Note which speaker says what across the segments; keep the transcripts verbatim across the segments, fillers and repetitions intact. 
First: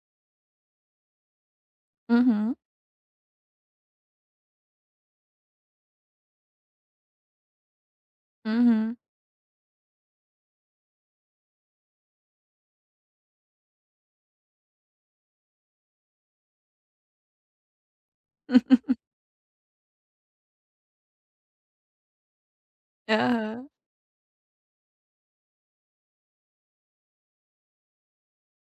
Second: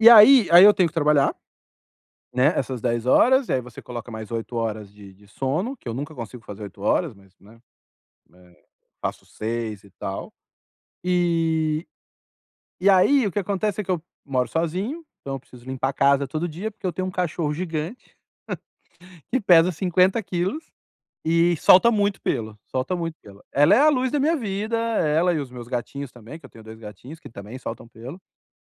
Speaker 1: E aí aí eu tenho que trabalhar, né,
Speaker 2: Uhum.
Speaker 1: essas dez horas. Aí você coloca mais oito horas de de sono. Que eu nunca consigo fazer oito horas, mas, né, eh,
Speaker 2: Uhum.
Speaker 1: faço seis e tal. E e aí, o que acontece é que eu moro sozinho. Então eu preciso limpar a casa todo dia, porque eu tenho um cachorro gigante, que pesa cinquenta quilos e solta muito pelo, solta muito pelo.
Speaker 2: Aham.
Speaker 1: Ela é a luz da minha vida. Ela e os meus gatinhos também, que eu tenho dois gatinhos, que também soltam pelo.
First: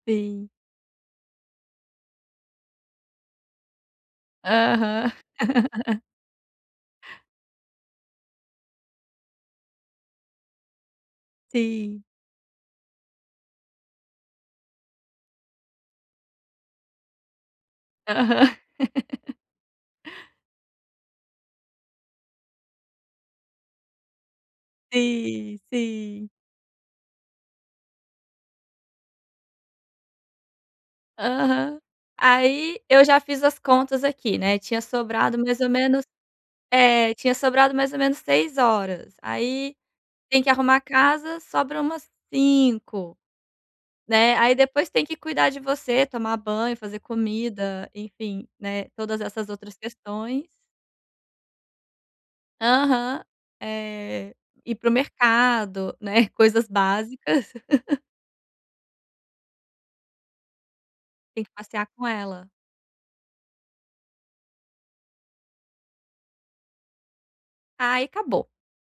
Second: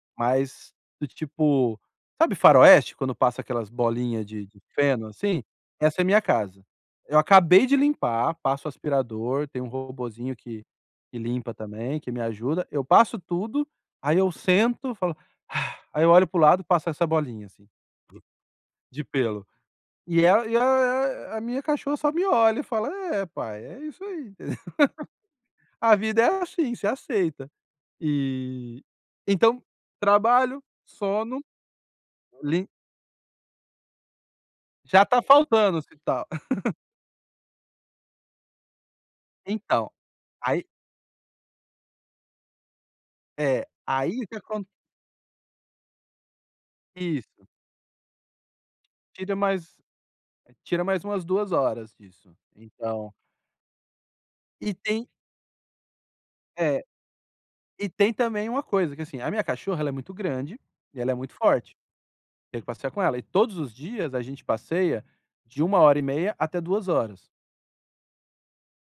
Speaker 2: Sim.
Speaker 1: Mas do tipo, sabe faroeste, quando passa aquelas bolinhas de de feno,
Speaker 2: Aham.
Speaker 1: assim? Essa é a minha casa. Eu acabei de limpar. Passo o aspirador. Tem um robozinho que que limpa também,
Speaker 2: Sim.
Speaker 1: que me ajuda. Eu passo tudo. Aí eu sento e falo: Aí eu olho pro lado e passa essa bolinha, assim
Speaker 2: Aham.
Speaker 1: de pelo. E a a a a minha cachorra só me olha e fala: “É, pai. É isso aí.
Speaker 2: Sim,
Speaker 1: A vida
Speaker 2: sim.
Speaker 1: é assim. Você aceit” E, então, trabalho, sono,
Speaker 2: Aham.
Speaker 1: li
Speaker 2: Aí eu já fiz as contas aqui, né. Tinha
Speaker 1: Já tá
Speaker 2: sobrado mais ou
Speaker 1: faltando
Speaker 2: menos
Speaker 1: hospital.
Speaker 2: É, tinha sobrado mais ou menos seis horas. Aí
Speaker 1: Então,
Speaker 2: tem que
Speaker 1: aí
Speaker 2: arrumar a casa. Sobra umas cinco,
Speaker 1: É, aí o
Speaker 2: né.
Speaker 1: que
Speaker 2: Aí
Speaker 1: acon
Speaker 2: depois tem que cuidar de você, tomar banho, fazer
Speaker 1: Isso.
Speaker 2: comida. Enfim, né, todas
Speaker 1: Tira
Speaker 2: essas outras
Speaker 1: mais
Speaker 2: questões.
Speaker 1: tira mais umas duas horas disso, então
Speaker 2: Aham, eh,
Speaker 1: E
Speaker 2: ir para o
Speaker 1: tem
Speaker 2: mercado, né. Coisas
Speaker 1: É,
Speaker 2: básicas.
Speaker 1: e tem também uma coisa, que é assim: a minha cachorra ela é muito grande e ela é muito
Speaker 2: Tem que
Speaker 1: forte.
Speaker 2: passear com ela.
Speaker 1: Tenho que passear com ela. E todos os dias a gente passeia de uma hora e meia até duas horas.
Speaker 2: Aí, acabou.